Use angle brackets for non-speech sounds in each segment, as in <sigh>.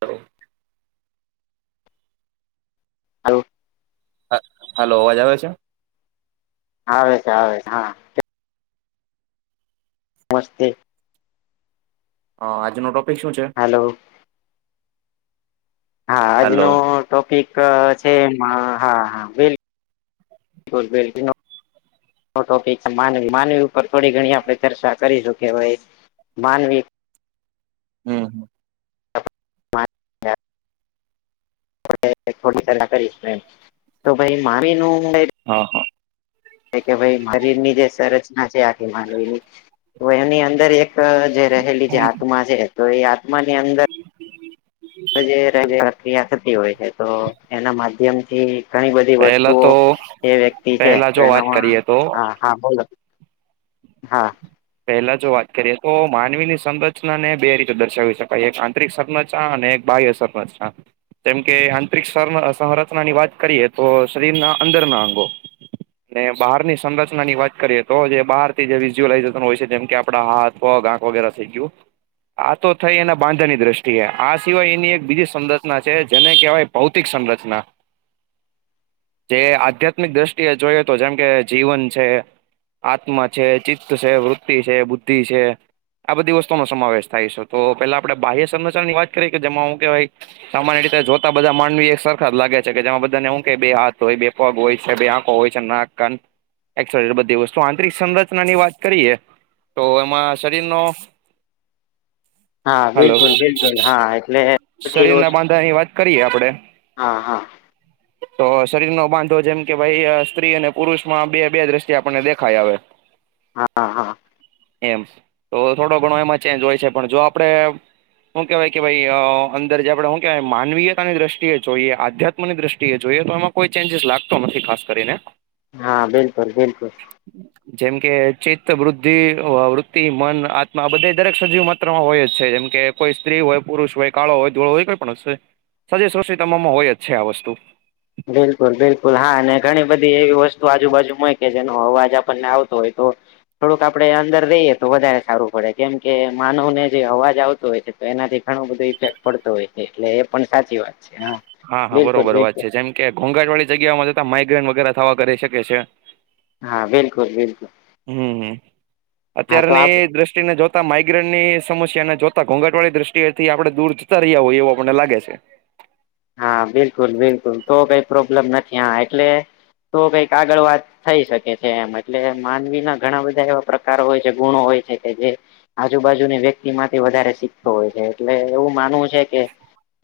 હ <inaudible> hello. Hello અવાજ આવે છે. આવે છે આવે છે હા. મસ્તે. હા આજનો ટોપિક શું છે. હલો. હા હાલો આજનો ટોપિક છે એમાં હા હા બિલ બ <unintelligible> ટોપિક માનવી માનવી ઉપર થોડી ઘણી આપડે ચર્ચા કરીશું કે ભાઈ. માનવી. હમ. હ <unintelligible> થોડી સાર કરીશ એ તો ભાઈ મામ ન <unintelligible> હા હા. એ કે ભઈ મારી ની રે સરસ. હ છે આખી માનવીની તો એની અંદર એક જે રહેલી જે આત્મા છે. તો એ આત્માની અંદર જે પ્રક્રિયા થતી હોય છે તો એના માધ્યમથી <unintelligible> ઘણી બધી પહેલા વસ્તુઓ તો એ વ્યક્તિ છે પહેલા તો જો વાત એનામાં કરીએ તો હા હા બોલો હા પહેલા જો વાત કરીએ તો માનવી ની સંરચના ને બે રીતે દર્શાવી શકાય એક આંતરિક સંરચ ચા અને એક બાહ્ય સંરચના. એમ કે આંતરિક સરમ સંરચનાની વાત કરીએ તો શરીરના અંદરના અંગો. ને બહાર ની સંરચના ની વાત કરીએ તો જે બહાર થી જે વિઝ્યુલાઇજ હોય છે તેમ કે આપડા હાથ પગ આંખ વગેરે થઈ ગયું. આ તો થઈ એના બાંધાની દ્રષ્ટિએ આ સિવાય એની એક બીજી સંરચના છે જેને કહેવાય ભૌતિક સંરચના. <inaudible> જે આધ્યાત્મિક દ્રષ્ટિએ જોય તો જેમ કે જીવન છે. આત્મા છે ચિત્ત છે વૃત્તિ છે બુદ્ધિ છે. આ બધી વસ્તુમાં સમાવેશ થાય છે તો પેલા આપણે બાહ્ય સંરચના ની વાત કરીએ કે જેમાં હું કેવાાઈ સામાન્ય રીતે જોતા બધા માનવી એક સરખા જ લાગે છે કે જેમાં બધાને હું કે બે હાથ હોય બે પગ હોય છે બે આખો હોય નાક કાન એક્ષ વાય બધી વસ્તુ આંતરિક સંરચનાની વાત કરીએ તો એમાં શરીર નો હા બિલકુલ બિલકુલ હા એટલે. શરીર ના બાંધા ની વાત કરીએ આપડે હા તો શરીર નો બાંધો જેમ કે ભાઈ સ્ત્રી અને પુરુષ માં બે બે દ્રષ્ટિ આપણને દેખાય આવે હા હા એમ તો થોડો ઘણો એમાં ચેન્જ હોય છે પણ જો આપડે હુકેવાય કે ભાઈ અ અંદર જે આપડે હુ કહેવાય માનવીયતાની દ્રષ્ટએ જોઈએ આધ્યાત્મ ની દ્રષ્ટિએ જોઈએ તો એમાં કોઈ ચેન્જીસ લાગતો નથી ખાસ કરીને હા બિલકુલ બિલકુલ. જેમકે ચિત્ત વૃદ્ધિ વૃત્તિ મન આત્મા આ બધ દરેક સજીવ માત્રામાં હોય છે જેમકે કોઈ સ્ત્રી હોય પુરુષ હોય કાળો હોય ધોળો હોય કોઈ પણ હસે સજે સ તમામાં હોય જ છે આ વસ્તુ બિલકુલ બિલકુલ હા અને ઘણી બધી એવી વસ્તુ આજુબાજુ હોય કે જેનો અવાજ આપણને આવતો હોય તો થોડુંક આપડે અંદર રઈયએ તો વધારે સારું પડે કેમ કે માનવ ને જે અવાજ આવતો હોય છે. તો એનાથી ઘણું બધું ઇફેક્ટ પડતો હોય છે એટલે એ પણ સાચી વાત છે હા હા હા બિલકુલ બરોબર વાત બિલકુલ છે જેમ કે ઘોંઘાટ વાળી જગ્યાઓમાં જતા માઇગ્રેન વગેરે થવા કરી શકે છે હા બિલકુલ બિલકુલ હમ્મ હા તો આપ અત્યારની દ્રષ્ટ ને જોતા માઇગ્રેન ની સમસ્યા ને જોતા ઘોઘટ વાળી દ્રષ્ટિ થી આપણે દૂર જતા રહ્યા હોયએ એવો મને લાગે છે હા બિલકુલ બિલકુલ તો કઈ પ્રોબ્લેમ નથી હા એટલે તો કઈક આગળ વાત થઈ શકે છે એમ એટલે માનવી ના ઘણા બધા એવા પ્રકાર હોય છે ગુણો હોય છે કે જે આજુબાજુની વ્યક્તિ માંથી વધારે શીખતો હોય છે એટલે એવું માનવું છે કે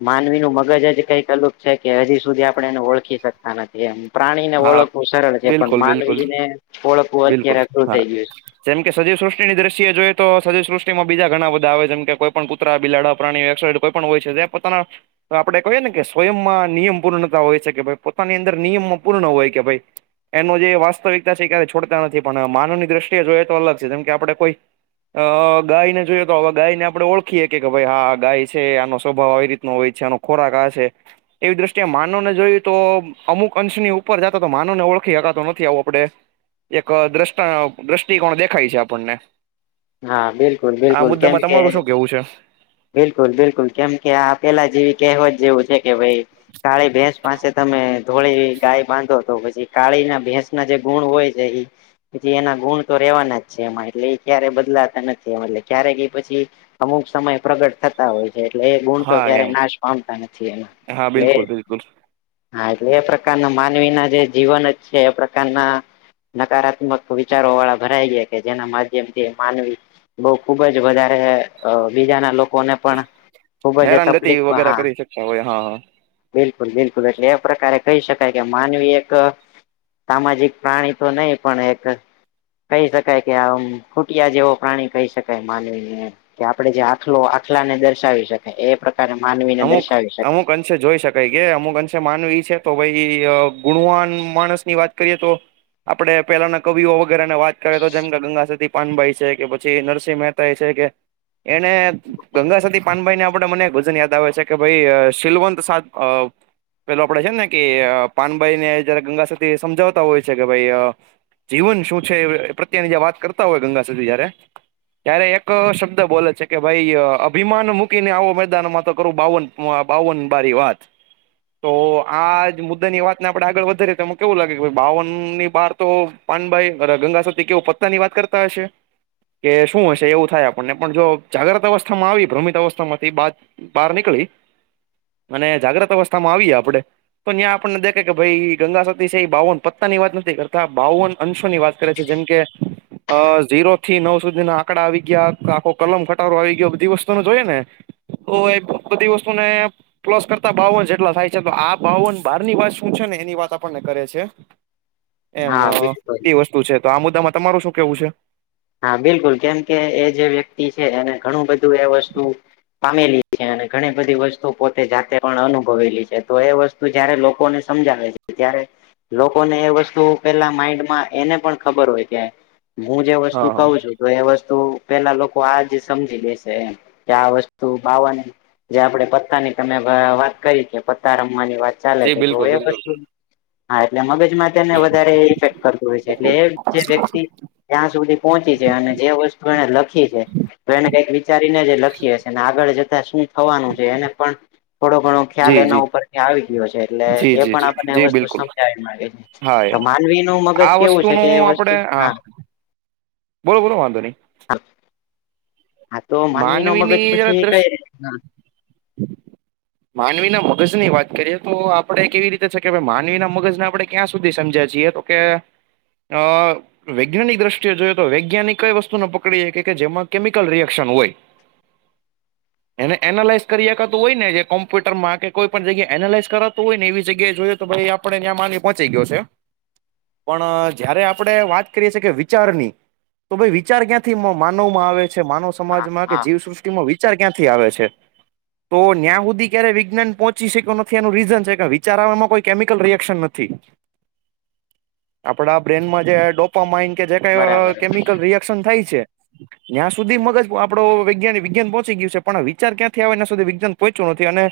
માનવી નું મગજ જ કઈ કલુક છે કે હજી સુધી આપણે એને ઓળખી શકીએ આનાથી એમ પ્રાણી ને હા ઓળખવું સરળ છે પણ બિલકુલ બિલકુલ માંનવીને ઓળખવું બિલકુલ અત્યારે અઘરુ હા થઈ ગયું છે જેમ કે સજીવ સૃષ્ટિની દ્રષ્ટિ એ જોઈ તો સજી સૃષ્ટિ માં બીજા ઘણા બધા આવે જેમ કે કોઈ પણ કુંતરા બિલાડ પ્રાણીઓ એક્સ કોઈ પણ હોય છે તે પોતાના તો આપડે કહીએ ને કે સ્વયંમાં નિયમ પૂર્ણતા હોય છે કે ભ પોતાની અંદર નિયમ પૂર્ણ હોય કે ભઈ એનું જે વાસ્તવિકતા છે ક્યારે છોડતા નથી પણ માનવની દ્રષ્ટિએ જોઈએ તો અલગ છે જેમ કે આપણે કોઈ અ ગાયને જોઈએ તો હવે ગાયને આપણે ઓળખીએ કે કે ભાઈ હા ગાય છે આનો સ્વભાવ આવી રીતનો હોય છે આનો ખોરાક આ છે એવી દ્રષ્ટિએ માનવને જોયું તો અમુક અંશની ઉ ઉપર જતા તો માન ને ઓળખી હકાતો નથી આવું આપડે એક દ્રષ્ટ દ્રષ્ટિકોણ દેખાય છે આપણને હા બિલકુલ આ બિલકુલ કેમ મુદ્દામાં કે તમારું શું કેવું છે બિલકુલ બિલકુલ કેમ કે આ પેલા જેવી કહેવત જેવું છે કે ભઈ કાળી ભેંસ પાસે તમે થોડી ગાય બાંધો તો પછી કાળી ના ભેંસ ના જે ગુણ હોય છે એ પ એના ગુણ તો રેવાના જ છે એમાં એટલે ક્યારેધા બદલા નથીત ક્યારેક પછી અમુક સમય પ્રગટ થતા હોય એટલે એ ગુણ તો હા ક્યારે એમ નાશ પામતા નથી એમાં હા એટલે બિલકુલ બિલકુલ હા એટલે એ પ્રકારના માનવી ના જે જીવન જ છે એ પ્રકારના નકારાત્મક વિચારો વાળા ભરાય ગયા કે જેના માધ્યમથી માનવી બઉ ખુબ જ વધારે બીજાના લોકોને પણ ખુબ જ હેરાનગતિ તકલીફ વગેરે હા કરી શકતા હોય હા હા બિલકુલ બિલકુલ એટલે એ પ્રકારે કહી શકાય કે માનવી એક સામાજિક પ્રાણી તો નહીિ પણ એક કહી શકાય કે આમ જેવો પ્રાણી કહી શકાય માનવીને કે આપડે જે આખલો આખલા ને દર્શાવી શકે એ પ્ર <inaudible> અમુક અમુક અ જોઈ શકાય કે અમુક અંશે માનવી છે તો ભાઈ ગુણવાન માણસ ની વાત કરીએ તો આપડે પેલા ના કવિઓ વગેરેને વાત કરે તો જેમ કે ગંગા સદી પાનભાઈ છે કે પછી નરસિંહ મહેતા છે કે એને ગંગા સતી પાનભાઈ ને આપણેે મને ગજન યાદ બ છે કે ભાઈ શિલવંત સા પેલો આપડે છે ને કે પાનભાઈ ને જયારે ગંગા સાથે સમજાવતા હોય છે કે ભાઈ જીવન શું છે પ્રત્યેની વાત કરતા હોય ગંગા સુધી જયારે ત્યારે એક શબ્દ બોલે છે કે ભાઈ અભિમાન મૂકીને આવો મેદાનમાં તો કરું બાવન બાવન બારી વાત તો આ મુદ્દાની વાતને આપડણે આગળ વધારીએ તો એ કેવું લાગે બાવન ની બાર તો પાનભાઈ ગંગા સાથેતી કેવ પત્તાની વાત કરતા હશે કે શું હશે એવું થાય આપણને પણ જો જાગ્રત અવસ્થામાં આવી ભ્રમિત અવસ્થામાંથી બાદ બહાર નીકળી અને જાગ્રત અવસ્થા માં આવીએ આપડે તો ત્યાં આપણને દેખે કે ભાઈ ગંગા સતી છે એ બાવન પત્તાની વાત નથી કરતા બાવન અંશોની વાત કરે છે જેમ કે અ ઝીરો થી નવ સુધી ના આંકડા આવી ગયા આખો કલમ ઘટાડો આવી ગયો બધી વસ્તુને જોઈએ ને ઓ એ બધી વસ્તુને પ્લસ કરતા બાવન જેટલા થાય છે તો આ બાવન બારની વાત શું છે ને એની વાત આપણને કરે છે એમ હા બિલકુલ એ વસ્તુ છે તો આ મુદ્દામાં તમારું શું કેવું છે હા બિલકુલ કેમ કે એ જે વ્યક્તિ છે એને ઘણું બધું એ વસ્તુ પામેલી છે અને ઘણી બધી વસ્તુ પોતે જાતે પણ અનુભવેલી છે તો એ વસ્તુ તો જયારે લોકોને સમજાવે છે ત્યારે લોકોને એ વસ્તુ પેલા માઈન્ડમાં એને પણ ખબર હોય કે હું જે વસ્તુ હા હા કહઉ છું તો એ વસ્તુ પેલા લોકો આજ સમજી લેશે એમ કે આ વસ્તુ બાવાને જે આપડે પત્તા ની તમે વાત કરી કે પત્તા રમવાની વાત ચાલે જી છે તો બિલકુલ એ બિલકુલ વસ્તુ હા એટલે મગજ ને વધારે ઇફેક્ટ કરતું હોય છે એટલે એ જે વ્યક્તિ ત્યાં સુધી અને જે વસ્તુ એને લખી છે તો એને કઈક વિચારીને જે લખી હશે આગળ જતા શું થવાનું છે એને પણ થોડો ઘણો ખ્યાલ જી એના જી ઉપરથી્યા આવી ગયો છે એટલે જી એ જી પણ જી આપણને જી વસ્તુ બિલકુલ સમજાવી માંગે છે હા તો એમ માનવી નું મગજ આ કેવું છે કે વસ્તુનું એ વસ્તુ આપડે હા બોલો બોલો વાંધ નહી હા હા તો માનવી નો મગજ માનવીની જરા પછી કઈ દ્રષ્ટિ ર માનવી ના મગજ ની વાત કરીએ તો આપડે કેવી રીતે છે કે માનવી ના મગજને આપણે ક્યાં સુધી સમજ્યા છીએ તો ઓ કે અ વૈજ્ઞાનિક દ્રષ્ટિએ જોય તો વૈજ્ઞાનિક કઈ વસ્તુ નને પકડી કે કે જેમાં કેમિકલ ર ન હોય <inaudible> એને એનાલાઇઝ કરી આપખાતું હોય ને જે કોમ્પ્યુટરમાં કે કોઈ પણ જગ્યા એનાલાઈઝ કરાતું હોય ને એવી જગ્યાએ જોયએ તો ભાઈ આપ આપડ ત્યાં માલી પહોંચી ગયો છે <inaudible> પણ જયારે આપણે વાત કરીએી કે વિચારની તો ભાઈ વિચાર ક્યાંથી માનવમાં આવે છે માનવ હા સમાજમાં કે હા જીવસૃષ્ટિ વિચાર ક્યાંથી આવે છે તો ન્યાં સુધી ક્યારે વિજ્ઞાન પહોંચી શક્યો નથી એનું રીઝન છે કે વિચારવામાં કોઈ કેમિકલ રિએક્શન નથી <inaudible> આપડા બ્રેનમાં જે ડો જે બરાબર કમિકલ ર રીઈક્શન થાય છે ત્યાં સુધી મગ આપડો વૈજઞાનિક વિજ્ઞાન પહોંચી ગયું છે વિચાર ક્યાંથી આવે એના સુધી વિજ્ઞાન પહોંચ્યું નથી અને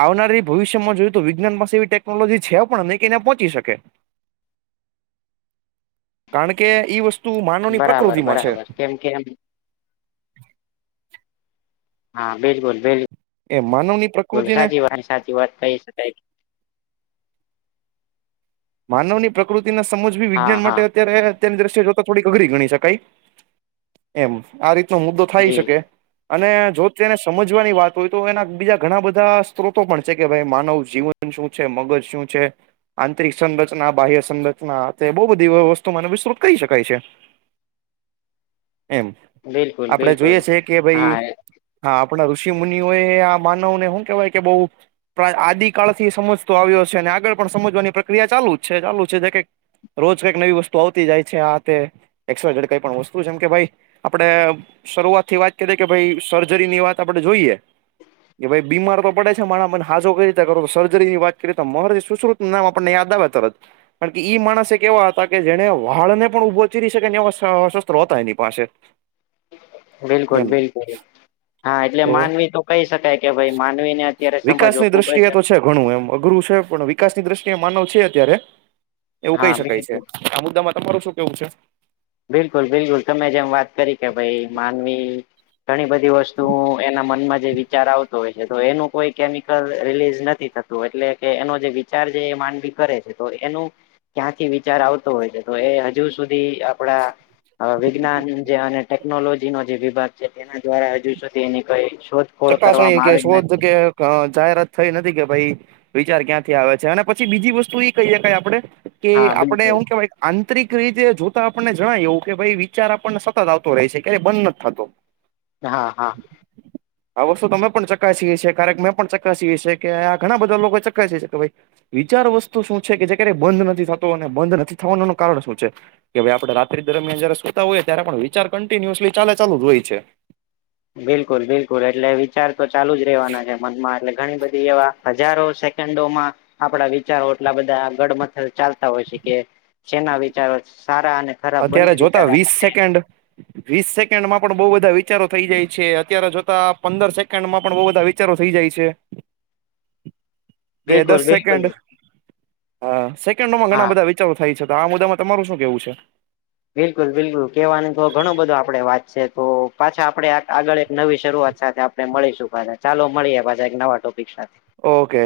આવનારી ભવિષ્યમાં જોય તો વિજ્ઞાન પાસે એવી ટેકનોલોજી છે પણ નહીં કે એને પહોંચી શકે <inaudible> કારણ કે ઈ વસ્તુ માનવની બરાબર પ્રકૃતિ માં છે બરાબર કેમ કેમ હા બિલકુલ બિલ એ માનવની બકુલ પ્રકૃતિને સાચી વાત સાચી વાત કહી શકાય. માનવ ની પ્રકૃતિ ના સમજ ભી હા વિજ્ઞાન હા માટે અત્યારે અત્યની દ્રશ્ય જોતા થોડીક અઘરી ગણી શકાય. એમ આ રીતનો મુદ્દો થાય જી શકે. અને જો તેને સમજવાની વાત હોય તો એના બીજા ઘણા બધા સ્ત્રોતો પણ છે, કે ભાઈ માનવ જીવન. ન શું છે. મગજ શું છે. સંરચના બાહ્ય સંરચના બહ બધી વસ્તુને વિસ્તૃત કરી શકાય છે. એમ બિલકુલ આપડે બિલકુલ જોઈએ છે, કે ભાઈ હા હા આપણા ઋષિ મુનિઓ એ આ માનવને શું કેવાય કે બહુ. આદ કાળ થી સમજતો આવ્યો છે. અને આગળ પણ સમજવાની પ્રક્રિયા ચાલુ જ છે. ચાલુ છે જે કઈ. રોજ કઈક નવી વસ્તુ આવતી જાય છે. આ તે એ્ર જેડ કઈ પણ વસ્તુ છે, એમ કે ભાઈ આપડ. શરૂઆત થી વાત કરીએ કે ભાઈ સર્જરી ની વાત આપડે જોઈએ. કે ભાઈ બીમાર તો પડે છે. માને હાજો કઈ રીતે કરો તો સર્જરી વાત કરીએ તો મહ સુશ્રુત નામ આપ પણનેયાદાવે ચત. કારણ કે, ઈ માણસ એક એવા હતા કે જેને વાળ ને પણ ઉઊભો ચીરી શકે એ શસ્ત્ર હતા. એની પાસે બિલકુલ એમ બિલકુલ હા એટલે માનવી તો કહી શકાય. કે ભાઈ માનવી ને અત્યારે સમજવો વિકાસની ખૂબ જ દ્રષ્ટિએ તો છે ઘણું એમ અઘરું છે. પણ વિકાસની દ્રષ્ટિએ માનવ છે. અત્યારે એવું હા કહી શકાય છે. બિલકુલ આ મુદ્દામાં તમારું શું કેવું છે. બિલકુલ બિલકુલ તમે જેમ વાત કરી કે ભાઈ માનવી ઘણી બધી વસ્તુ એના મનમાં જે વિચાર આવતો હોય છે. તો એનું કોઈ કેમિકલ રિલીઝ નથી થતું એટલે કે એનો જે વિચાર જે માંનવી કરે છે. તો એનું ક્યાંથી વિચાર આવતો હોય છે. તો એ હજુ સુધી આપડા વિજ્ઞાન જ ટેકનોલોજી નો જે વિભાગ છે. તેના દ્વારા હજુ સુધી એની કઈ શોધ ચક્કાસવાણી કે શોધ કે જાહેરાત થઈ નથી કે ભાઈ વિચાર ક્યાંથી આવે છે. અને પછી બીજી વસ્તુ એ કહી શકાય. આપડે કે હા બિલકુલ આપડેું કેવાય આંતરિક રીતે જોતા આપણને જણાય એવું કે, ભાઈ વિચાર આપણને સતત આવતો રહે છે. ક્યારે બંધ નથી થતો. હા હા, આ વસ્તુ તો અમે પણ ચકાસીએ છીએ કારક મેં પણ ચકાસીએ છીએ, કે આ ઘણા બધા લોકો ચકાસીી છે, કે ભાઈ વિચાર વસ્તુ શું છે, કે જે ક્યારેય બંધ નથી થતો અને બંધ નથી થવાનું ન કારણ શું છે. કે ભાઈ આપડ રાિ દરમિયાન જય સુતા હોયએ ત્યારે પણ વિચાર કન્ટિન્યુઅસલી ચાલે ચાલુ જ હોય છે. બિલકુલ બિલકુલ એટલે વિચાર તો ચાલુ જ રહેવાના છે. મનમાં એટલે ઘણી બધી એવા હજારો સેકન્ડોમાં આપડા વિચારો એટલા બધા ગડમથ ચાલતા હોય છે કે જેના વિચારો સારા અને ખરાબ બંને અત્યારે જોતા વિચારો વીસ આપણને સેકન્ડ વીસ સેકન્ડ માં પણ બહુ બધા વિચારો થઈ જાય છે અત્યારે જોતા પંદર સેકન્ડ માં પણ બહુ બધા વિચારો થઈ જાય છે. <unintelligible> દ દસ બિલકુલ સેકન્ડ હા સેકન્ડ નોમાંં ગણા હા બધા વિચારો થાય છે તો આ મુદ્દામાં તમારું શું કેવું છે? બિલકુલ બિલકુલ કેવાની તો ઘણો બધો આપડે વાત છે તો પાછા આપડે આગળ એક નવી શરૂઆત સાથે આપણે મળીશું પાછા ચાલો મળીએ પાછા એક નવા ટોપિક સાથે ઓકે.